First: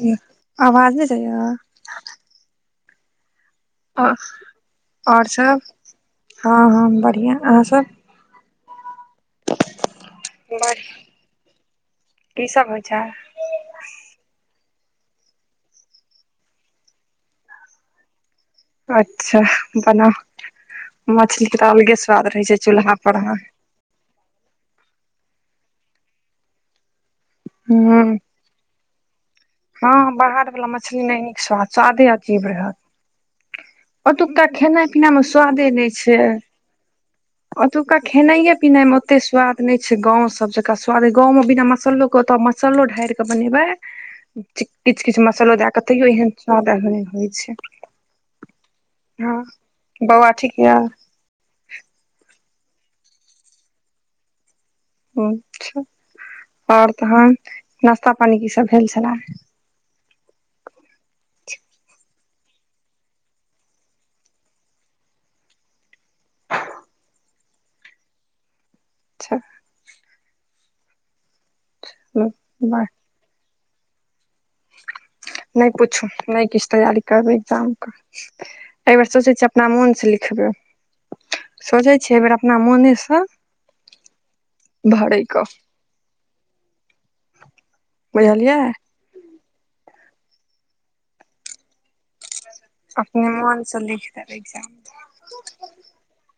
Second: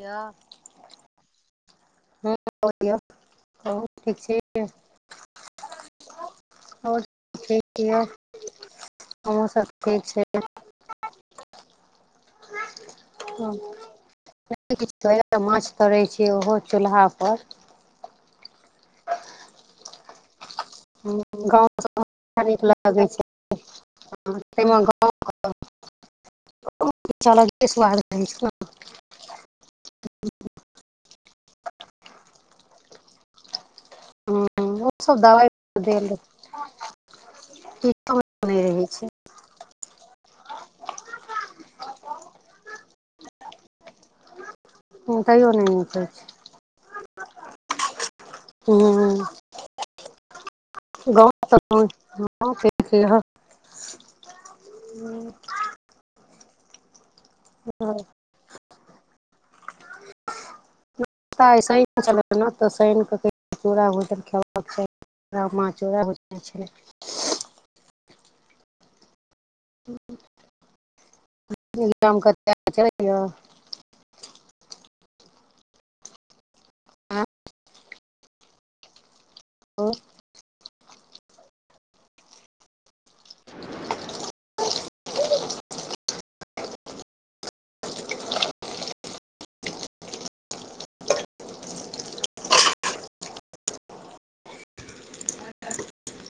य आवाज नहि जाहिया। कहू आ ठीक छी ओर सब। हँ-हँ, आओर बढ़िआँ अहाँ सभ। हमहुँ सभ ठीक छै। बढ़िया की सब होइ छै ह [unintelligible] नइ किछ [unintelligible] माछ तरैत छै ओहो चूल्हा पर। अच्छा। बनाउ मछली के गाँव तऽ अलगे स्वाद रहे बड़ा छैम नीक चूल्हा लगै छै परहा ताहिमे गाम घर [unintelligible] ह [inaudible] हँ। बाहर वला मछली नहि नीक स्वाद स्वादे अजीब रहत ओतुका खेनाइ ओ पीनाइ सब मे दवाइ स्वादे नहि देल छै ओतुका टीका मे खेनाइये नहि रहै पीनाइ मे छै ओते स्वाद नहि छै गाँवसभ जकाँ स्वाद अइ गाँवमे बिना मसाल्लोके तऽ मसाल्लो ढारि कऽ बनेबै किछ किछ तैयो मसालो दए नहि क नीक होइ तैयो छै एहन स्वाद एने होइ छै हँ बौआ ठीक ये गाँव त [unintelligible] गांव अच्छा आओर तहन नाश्ता पानी की सब भेल छले ऐसा [unintelligible] नहि चल ओना तऽ शनि कऽ [unintelligible] चूरा भुजन खेबाक चाही [unintelligible] चूरा भुजने छलै अच्छा [unintelligible] नहि पूछू नहि किछु तैयारी हँ करब एक्जामके एहि बेर सोचै छियै अपना मोनसँ लिखबै सोचै छियै एहि बेेर अपना मोनेसँ भड़ै क बझलियै अपने मोन से लिख देबय इगजाम मे [inaudible]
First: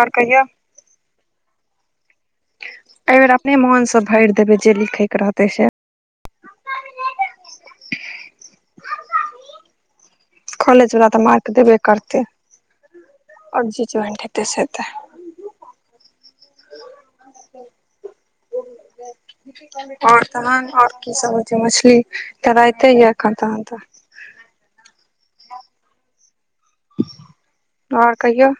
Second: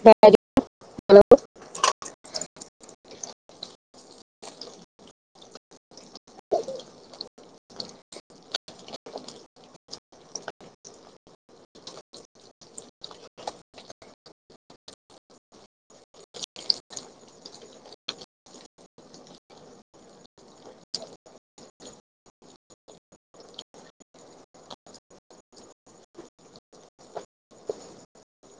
आओर कहियौ एहि बेेर अपने मोन सँ भरि देबै जे लिखै के रहतै से कॉलेज वला तऽ मार्क देबे करतै आओर जे [unintelligible] खेती सँ हेतै [inaudible] आओर तहन आओर की सब होइ छै मछली तराइते ये एखन तहन तऽ [inaudible] आओर कहियौ